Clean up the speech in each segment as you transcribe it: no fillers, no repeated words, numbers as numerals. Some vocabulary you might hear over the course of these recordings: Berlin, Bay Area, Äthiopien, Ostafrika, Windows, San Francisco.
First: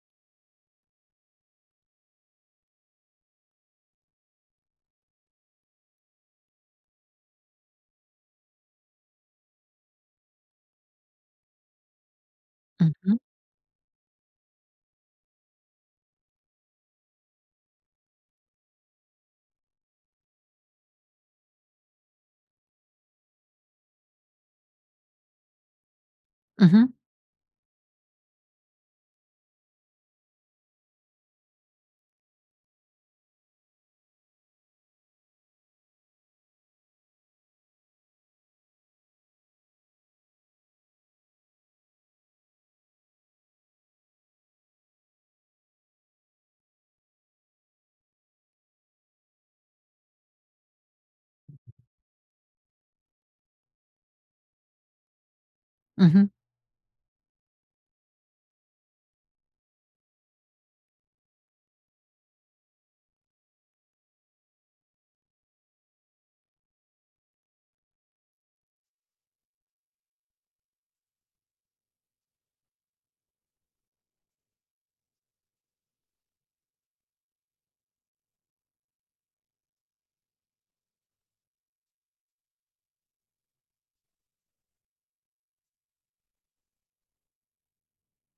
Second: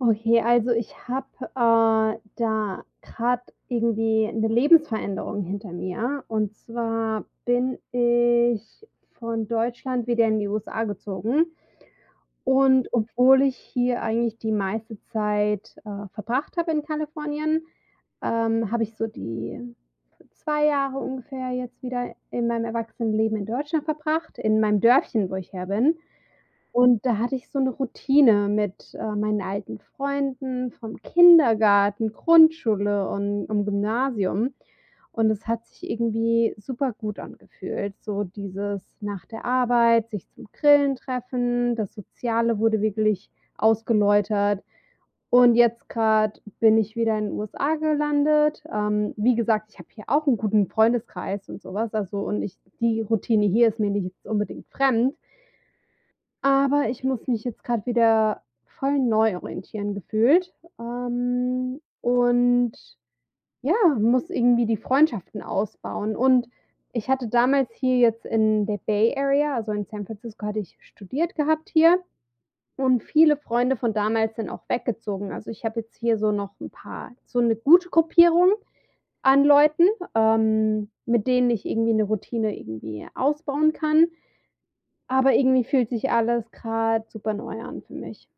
Okay, also ich habe, da gerade irgendwie eine Lebensveränderung hinter mir. Und zwar bin ich von Deutschland wieder in die USA gezogen. Und Mhm, obwohl ich hier eigentlich die meiste Zeit, verbracht habe in Kalifornien, habe ich so die 2 Jahre ungefähr jetzt wieder in meinem Erwachsenenleben in Deutschland verbracht, in meinem Dörfchen, wo ich her bin. mhm, Und da hatte ich so 'ne Routine mit, meinen alten Freunden vom Kindergarten, Grundschule und Gymnasium. Und es hat sich irgendwie supergut angefühlt, so dieses nach der Arbeit sich zum Grillen treffen, das Soziale wurde wirklich ausgeläutert. Und jetzt grad bin ich wieder in den USA gelandet. Wie gesagt, ich habe hier auch 'n guten Freundeskreis und so was, also und ich die Routine hier ist mir nicht unbedingt fremd. mhm. Aber ich muss mich jetzt gerade wieder voll neu orientieren gefühlt, und ja, muss irgendwie die Freundschaften ausbauen. Und ich hatte damals hier jetzt in der Bay Area, also in San Francisco hatte ich studiert gehabt hier und viele Freunde von damals sind auch weggezogen. Also, ich habe jetzt hier so noch ein paar so eine gute Gruppierung an Leuten, mit denen ich irgendwie eine Routine irgendwie ausbauen kann, aber irgendwie fühlt sich alles gerade super neu an für mich.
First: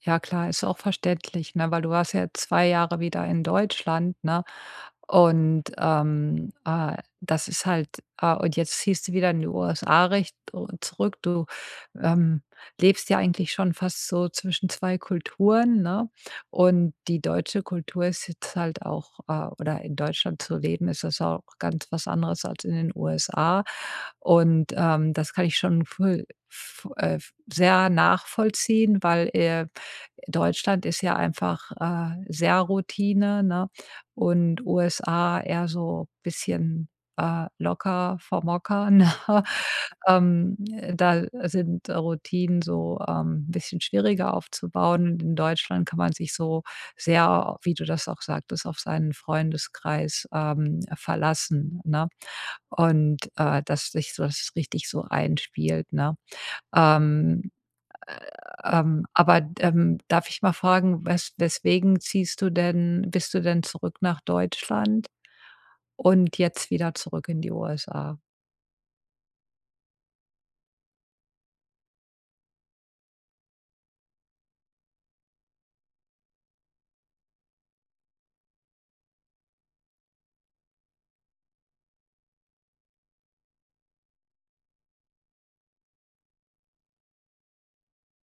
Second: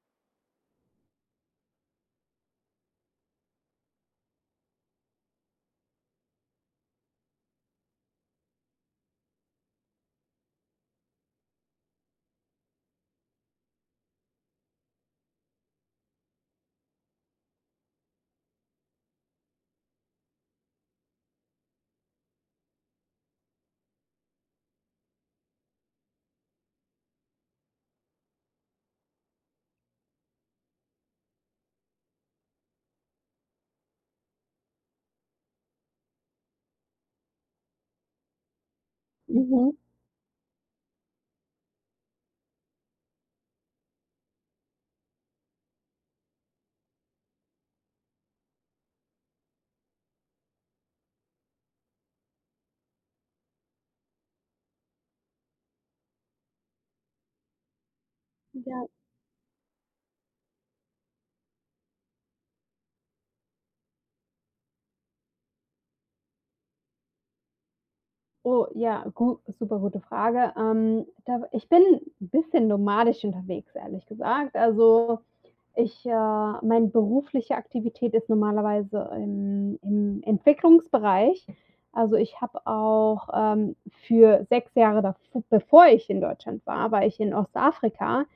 Ja klar, ist auch verständlich, ne, weil du warst ja 2 Jahre wieder in Deutschland, ne? Das ist halt und jetzt ziehst du wieder in die USA recht o zurück. Ähm, Lebst ja eigentlich schon fast so zwischen 2 Kulturen, ne? Und die deutsche Kultur ist jetzt halt auch oder in Deutschland zu leben, ist das auch ganz was anderes als in den USA. Das kann ich schon voll f f sehr nachvollziehen, weil Deutschland ist ja einfach, sehr Routine, ne? Und USA eher so bisschen, locker vom Hocker, ne? Mhm. Ähm, Da sind Routinen so, ein bisschen schwieriger aufzubauen. Und in Deutschland kann man sich so sehr, wie du das auch sagtest, auf seinen Freundeskreis, verlassen, ne? Und dass sich so das richtig so einspielt, ne? Ähm Ja. aber darf ich mal fragen, weswegen ziehst du denn zurück nach Deutschland und jetzt wieder zurück in die USA? Oh ja, gu super gute Frage. Da ich bin 'n bisschen nomadisch unterwegs, ehrlich gesagt. Also, ich, meine berufliche Aktivität ist normalerweise im Entwicklungsbereich. Also, ich habe auch, für 6 Jahre dav bevor ich in Deutschland war, war ich in Ostafrika.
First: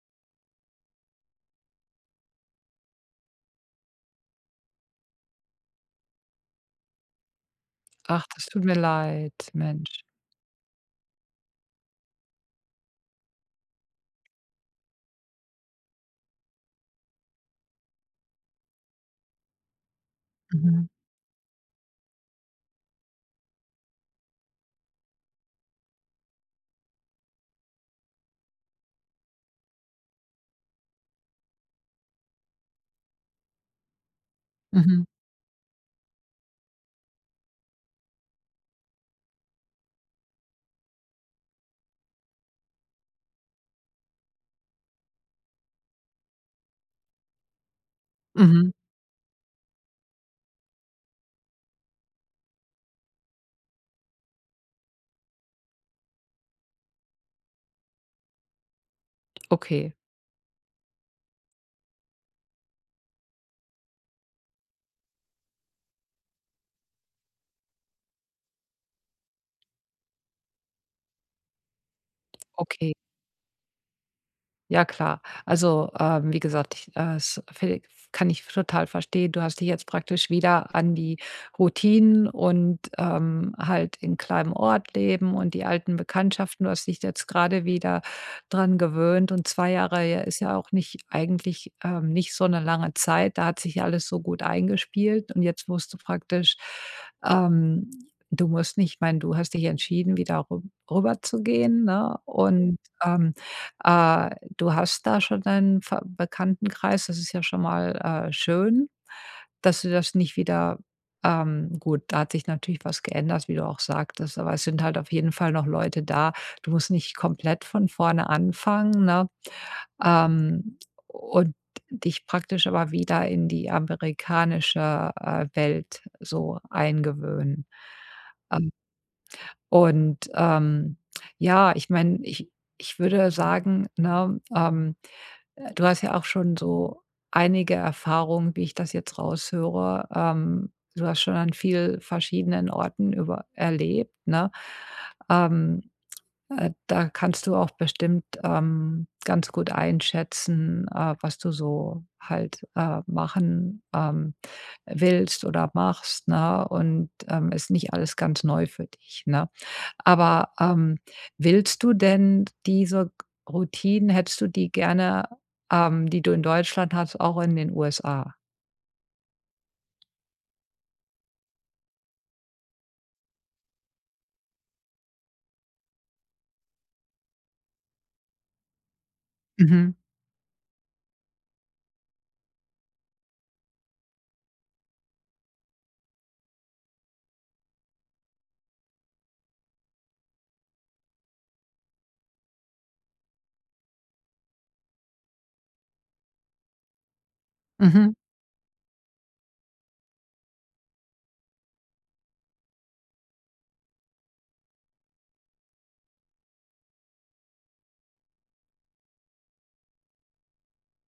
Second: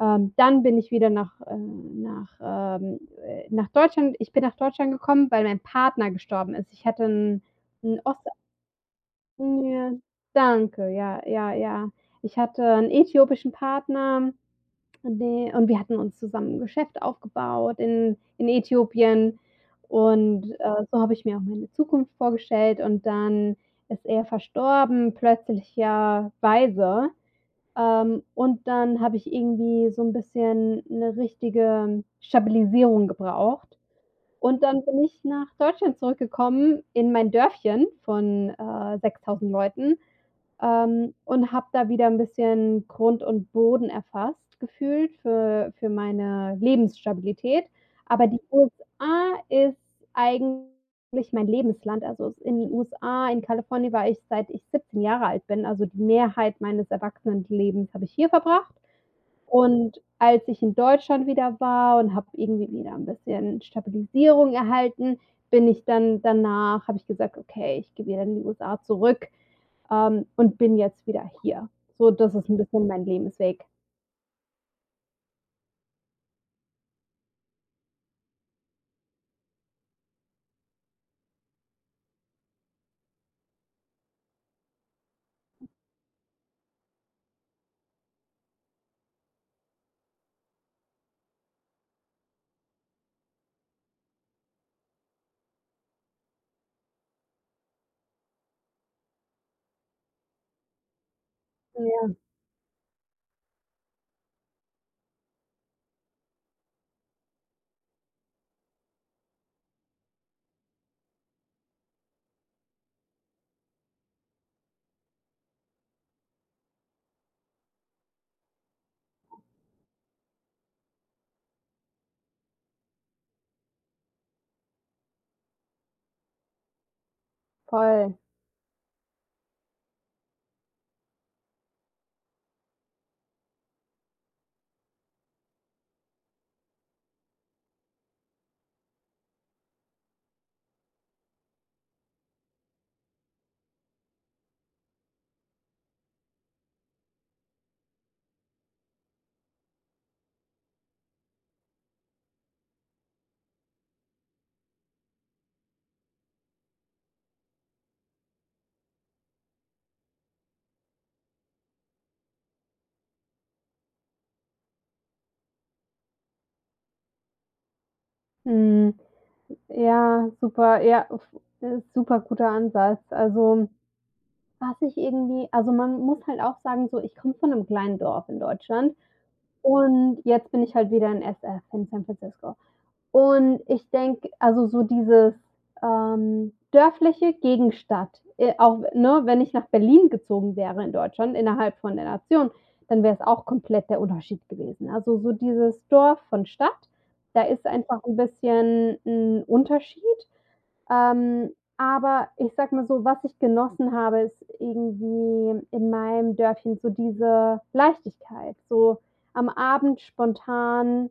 Dann bin ich wieder nach, ähm, nach Deutschland ich bin nach Deutschland gekommen, weil mein Partner gestorben ist. Ich hatte 'n 'n Ach, Ost das tut mir leid, ja, Mensch. danke. Ja, ja, ja. Ich hatte 'n äthiopischen Partner, de und wir hatten uns zusammen 'n Geschäft aufgebaut in Äthiopien und, Mhm, so habe ich mir auch meine Zukunft vorgestellt und dann ist er verstorben, plötzlicherweise. Und dann habe ich irgendwie so 'n bisschen 'ne richtige Stabilisierung gebraucht. Und dann bin mhm, ich nach Deutschland zurückgekommen in mein Dörfchen von, 6.000 Leuten, und habe da wieder ein bisschen Grund und Boden erfasst gefühlt für meine Lebensstabilität. Aber die mhm. USA ist eigentlich mein Lebensland. Also, es in den USA in Kalifornien war ich, seit ich 17 Jahre alt bin. Also, die Mehrheit meines Erwachsenenlebens habe ich hier verbracht. Okay, Und als ich in Deutschland wieder war und habe irgendwie wieder ein bisschen Stabilisierung erhalten, bin ich dann danach habe ich gesagt: „Okay, ich gehe wieder in die USA zurück.“ Und bin jetzt wieder hier. So, das ist 'n bisschen okay. mein Lebensweg. Ja klar. Also, wie gesagt, ich, es fe kann ich total verstehen. Du hast dich jetzt praktisch wieder an die Routinen und, halt in kleinem Ort leben und die alten Bekanntschaften. Du hast dich jetzt gerade wieder dran gewöhnt und 2 Jahre ja ist ja auch nicht eigentlich, nicht so eine lange Zeit. Da hat sich ja alles so gut eingespielt und jetzt musst du praktisch, ähm du musst nicht, ich meine, du hast dich entschieden, wieder rü rüber zu gehen, Ja, ne? Und, ähm äh, du hast da schon deinen Ver Bekanntenkreis, das ist ja schon mal, schön, dass du das nicht wieder gut, da hat sich natürlich was geändert, wie du auch sagtest, aber es sind halt auf jeden Fall noch Leute da. Du musst nicht komplett von vorne anfangen, ne? Ähm, und dich praktisch aber wieder in die amerikanische, Welt so eingewöhnen. voll. Und ja, ich meine, ich würde sagen, ne, du hast ja auch schon so einige Erfahrungen, wie ich das jetzt raushöre. Du hast schon an viel verschiedenen Orten über erlebt, ne? Ähm, Da kannst du auch bestimmt, ganz gut einschätzen, was du so halt, machen, willst oder machst, ne? Und ist nicht alles ganz neu für dich, ne? Aber willst du denn diese Routinen hättest du die gerne, die du in Deutschland hast, auch in den USA? Mhm. Ja, super. Ja, f super guter Ansatz. Also, was ich irgendwie also, man muss halt auch sagen, so, ich komme von 'nem kleinen Dorf in Deutschland Mhm, und jetzt bin ich halt wieder in SF in San Francisco. Und ich denke, also so dieses, dörfliche gegenstadt auch, ne, wenn ich nach Berlin gezogen wäre in Deutschland, innerhalb von der Nation, dann wäre es auch komplett der Unterschied gewesen. Also so dieses Dorf von Stadt, da ist einfach mhm, 'n bisschen 'n Unterschied. Ähm, aber ich sage mal so, was ich genossen habe, ist irgendwie in meinem Dörfchen so diese Leichtigkeit, so am Abend spontan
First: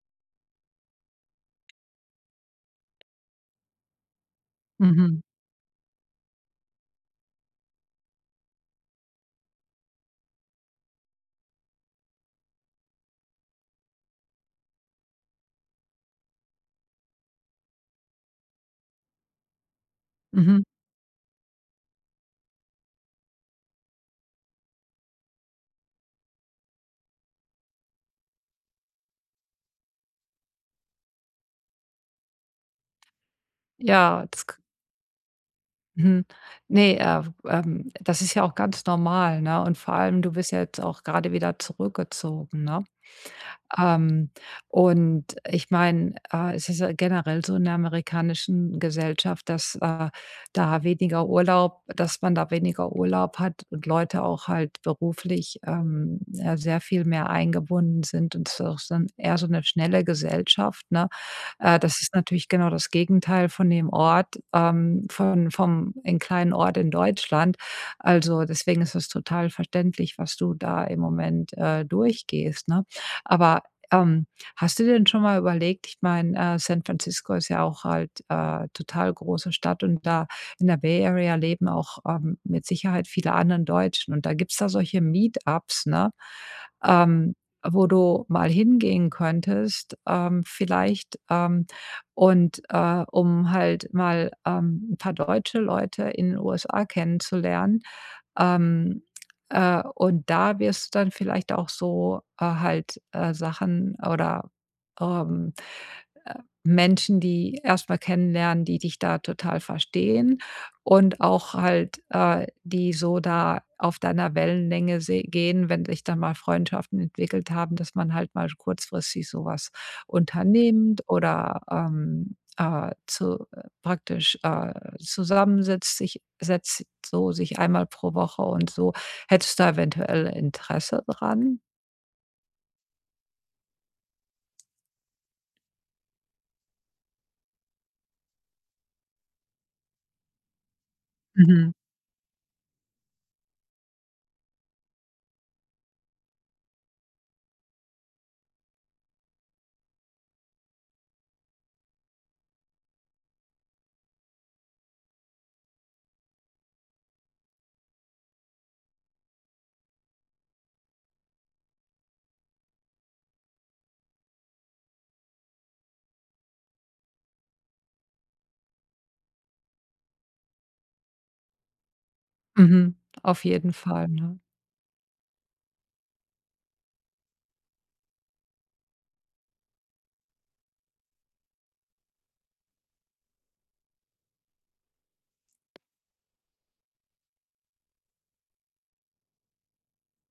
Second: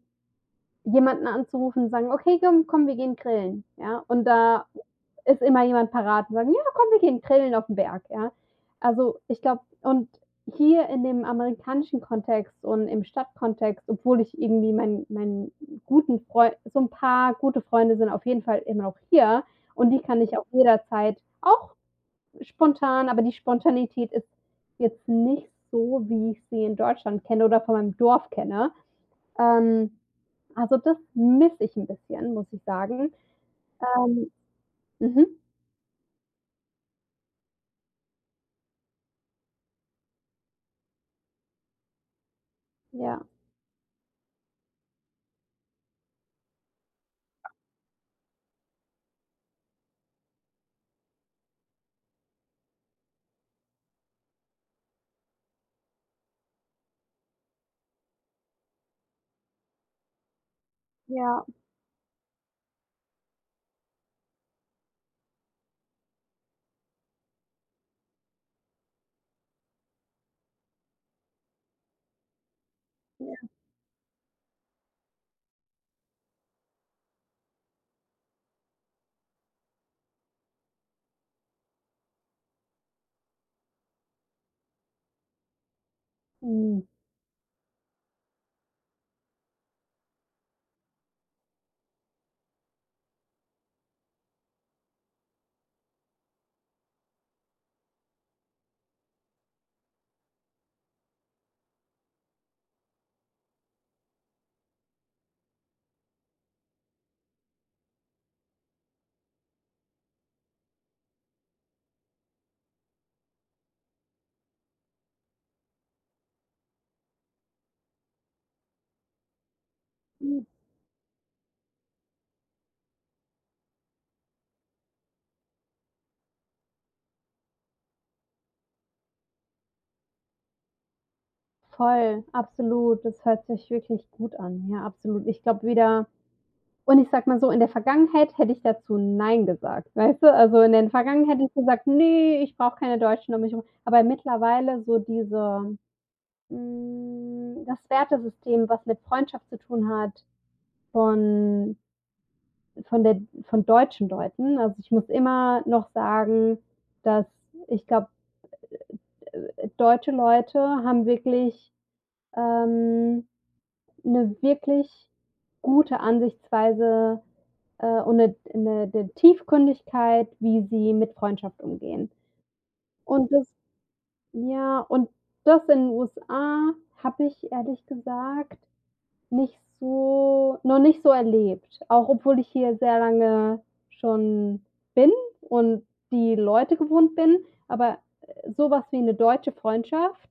jemanden anzurufen und sagen: „Okay, komm, wir gehen grillen“, ja? Und da mhm, ist immer jemand parat und sagen: „Ja, komm, wir gehen grillen auf aufm Berg“, ja? Also, ich glaube und hier in dem amerikanischen Kontext und im Stadtkontext, obwohl ich irgendwie meinen guten Freu so ein paar gute Freunde sind auf jeden Fall immer noch hier und die kann ich auch mhm. jederzeit auch spontan aber die Spontanität ist jetzt nicht so, wie ich sie in Deutschland kenne oder von meinem Dorf kenne. Ähm, also, das misse ich 'n bisschen, muss ich sagen. Ja, Ähm, das k mhm, mhm. Ne, Das ist ja auch ganz normal, ne? Und vor allem, du bist ja jetzt auch gerade wieder zurückgezogen, ne? ja. Ähm, und ich meine, es ist ja generell so in der amerikanischen Gesellschaft, dass, da weniger Urlaub dass man da weniger Urlaub hat und Leute auch halt beruflich, ja, sehr viel mehr eingebunden sind und es ist auch so 'n eher so eine schnelle Gesellschaft, ne? Ja, Das ist natürlich genau das Gegenteil von dem Ort, von vom in kleinen Ort in Deutschland. Also, deswegen ist es total verständlich, was du da im Moment, durchgehst, ne? ja. Aber ähm, hast du dir denn schon mal überlegt, ich meine, San Francisco ist ja auch halt, total große Stadt und da in der Bay Area leben auch, mit Sicherheit viele anderen Deutschen und da gibt's da solche Meetups, ne, Mhm. ähm, wo du mal hingehen könntest, um halt mal, 'n paar deutsche Leute in den USA kennenzulernen. Ähm, und da wirst du dann vielleicht auch so, halt, Sachen oder, ähm äh, Menschen, die erstmal kennenlernen, die dich da total verstehen und auch halt, die so da auf deiner Wellenlänge se gehen, wenn sich dann mal Freundschaften entwickelt haben, dass man halt mal kurzfristig so was Mhm. unternimmt oder, zu praktisch, zusammensetzt, sich setzt so sich einmal pro Woche und so. Hättest du da eventuell Interesse dran? Voll, absolut. Das hört sich wirklich gut an. Ja, absolut. Ich glaube wieder und ich sage mal so, in der Vergangenheit hätte ich dazu „Nein“ gesagt, weißt du? Also, in der Vergangenheit hätte ich Mhm. gesagt: „Ne, ich brauche keine Deutschen um mich rum.“ Aber mittlerweile so diese das Wertesystem, was mit Freundschaft zu tun hat, von von der von deutschen Leuten. Also, ich muss immer noch sagen, dass ich glaube, deutsche Leute haben wirklich, ähm, 'ne wirklich gute Ansichtsweise, und eine 'ne Tiefgründigkeit, wie sie mit Freundschaft umgehen. Mhm. Und Auf das jeden Fall, ne? ja, und das in den USA habe ich ehrlich gesagt nicht so noch nicht so erlebt, auch obwohl ich hier sehr lange schon bin und die Leute gewohnt bin, aber, so wie 'ne deutsche Freundschaft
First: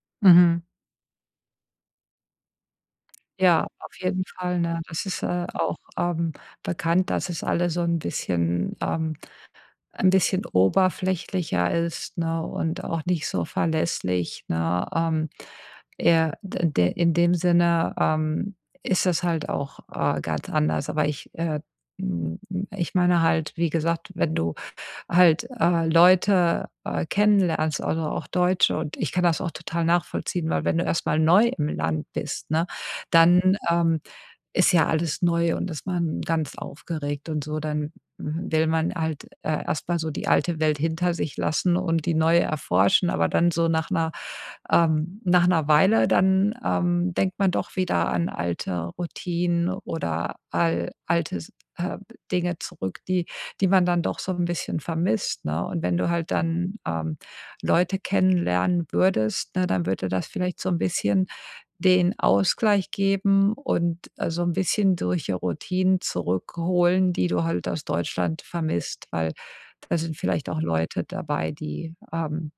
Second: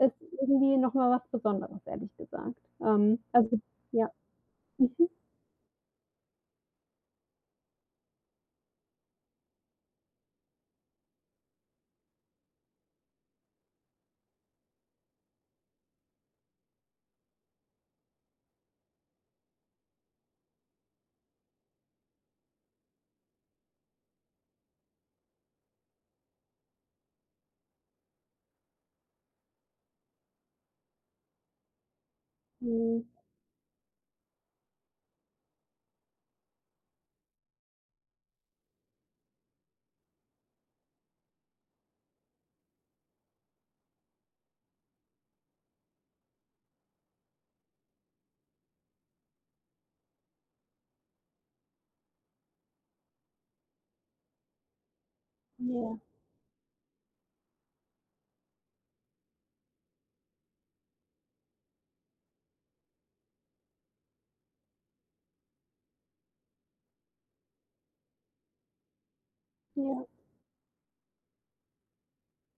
ist Mhm. irgendwie noch mal was Besonderes, ehrlich gesagt. Also Ja, auf ja. jeden Fall, ne? Das Mhm. ist, äh, auch, ähm, bekannt, dass es alles so ein bisschen 'n bisschen oberflächlicher ist, ne, und auch nicht so verlässlich, ne? Eher d de in dem Sinne, ist das halt auch, ganz anders. Aber hm, ich meine halt, wie gesagt, wenn du halt, Leute, kennenlernst, also auch Deutsche. Und ich kann das auch total nachvollziehen, weil wenn du erstmal neu im Land bist, ne, Mhm. dann ist ja alles neu und ist man ganz aufgeregt und so, dann mhm, will man halt, erst so die alte Welt hinter sich lassen und die neue erforschen, aber dann nach einer Weile dann, denkt man doch wieder an alte Routinen oder al alte s äh, Dinge zurück, die die man dann doch so ein bisschen vermisst, ne? Und wenn Ja, du halt dann, Leute kennenlernen würdest, ne, dann würde das vielleicht so ein bisschen den Ausgleich geben und, so ein bisschen durch die Routinen zurückholen, die du halt aus Deutschland vermisst, weil da ja. sind vielleicht auch Leute dabei, die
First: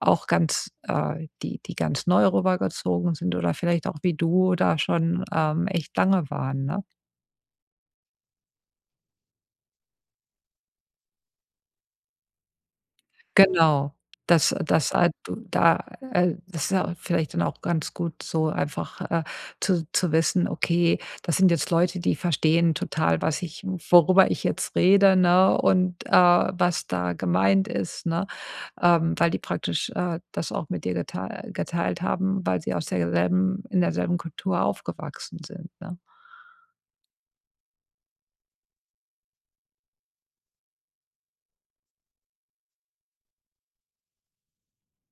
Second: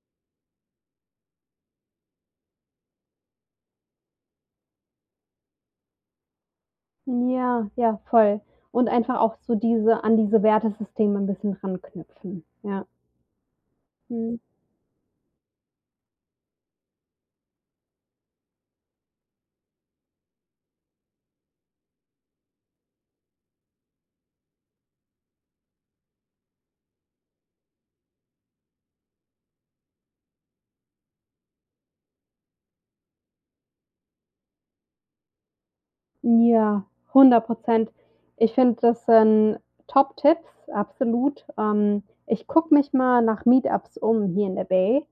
auch ganz die ganz neu rübergezogen sind oder vielleicht auch wie du da schon, echt lange waren, ne? Ja, ja, voll. Und einfach auch so diese an diese Wertesysteme 'n bisschen ranknüpfen, ja. Genau. Mhm. Das halt du da das ist ja auch vielleicht dann auch ganz gut so einfach, zu wissen: „Okay, das sind jetzt Leute, die verstehen total, was ich worüber ich jetzt rede, ne, und, was da gemeint ist“, ne? Weil die praktisch, das auch mit dir geteilt haben, weil sie aus derselben in derselben Kultur aufgewachsen sind, ne? Ja, 100%. Ich finde, das sind Top-Tipps, absolut. Ich gucke mich mal nach Meetups um hier in der Bay,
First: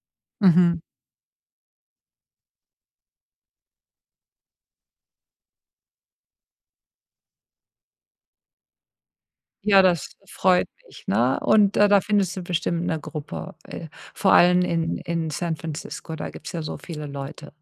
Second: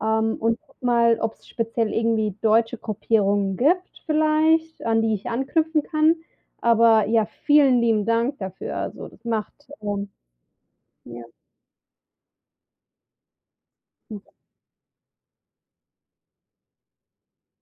und Mhm. gucke mal, ob es speziell irgendwie deutsche Gruppierungen gibt vielleicht, an die ich anknüpfen kann. Aber ja, vielen lieben Dank dafür. Also, das macht Ja, das freut mich, ja. ne? Und da findest du bestimmt 'ne Gruppe, vor allem in San Francisco, da gibt's ja so viele Leute.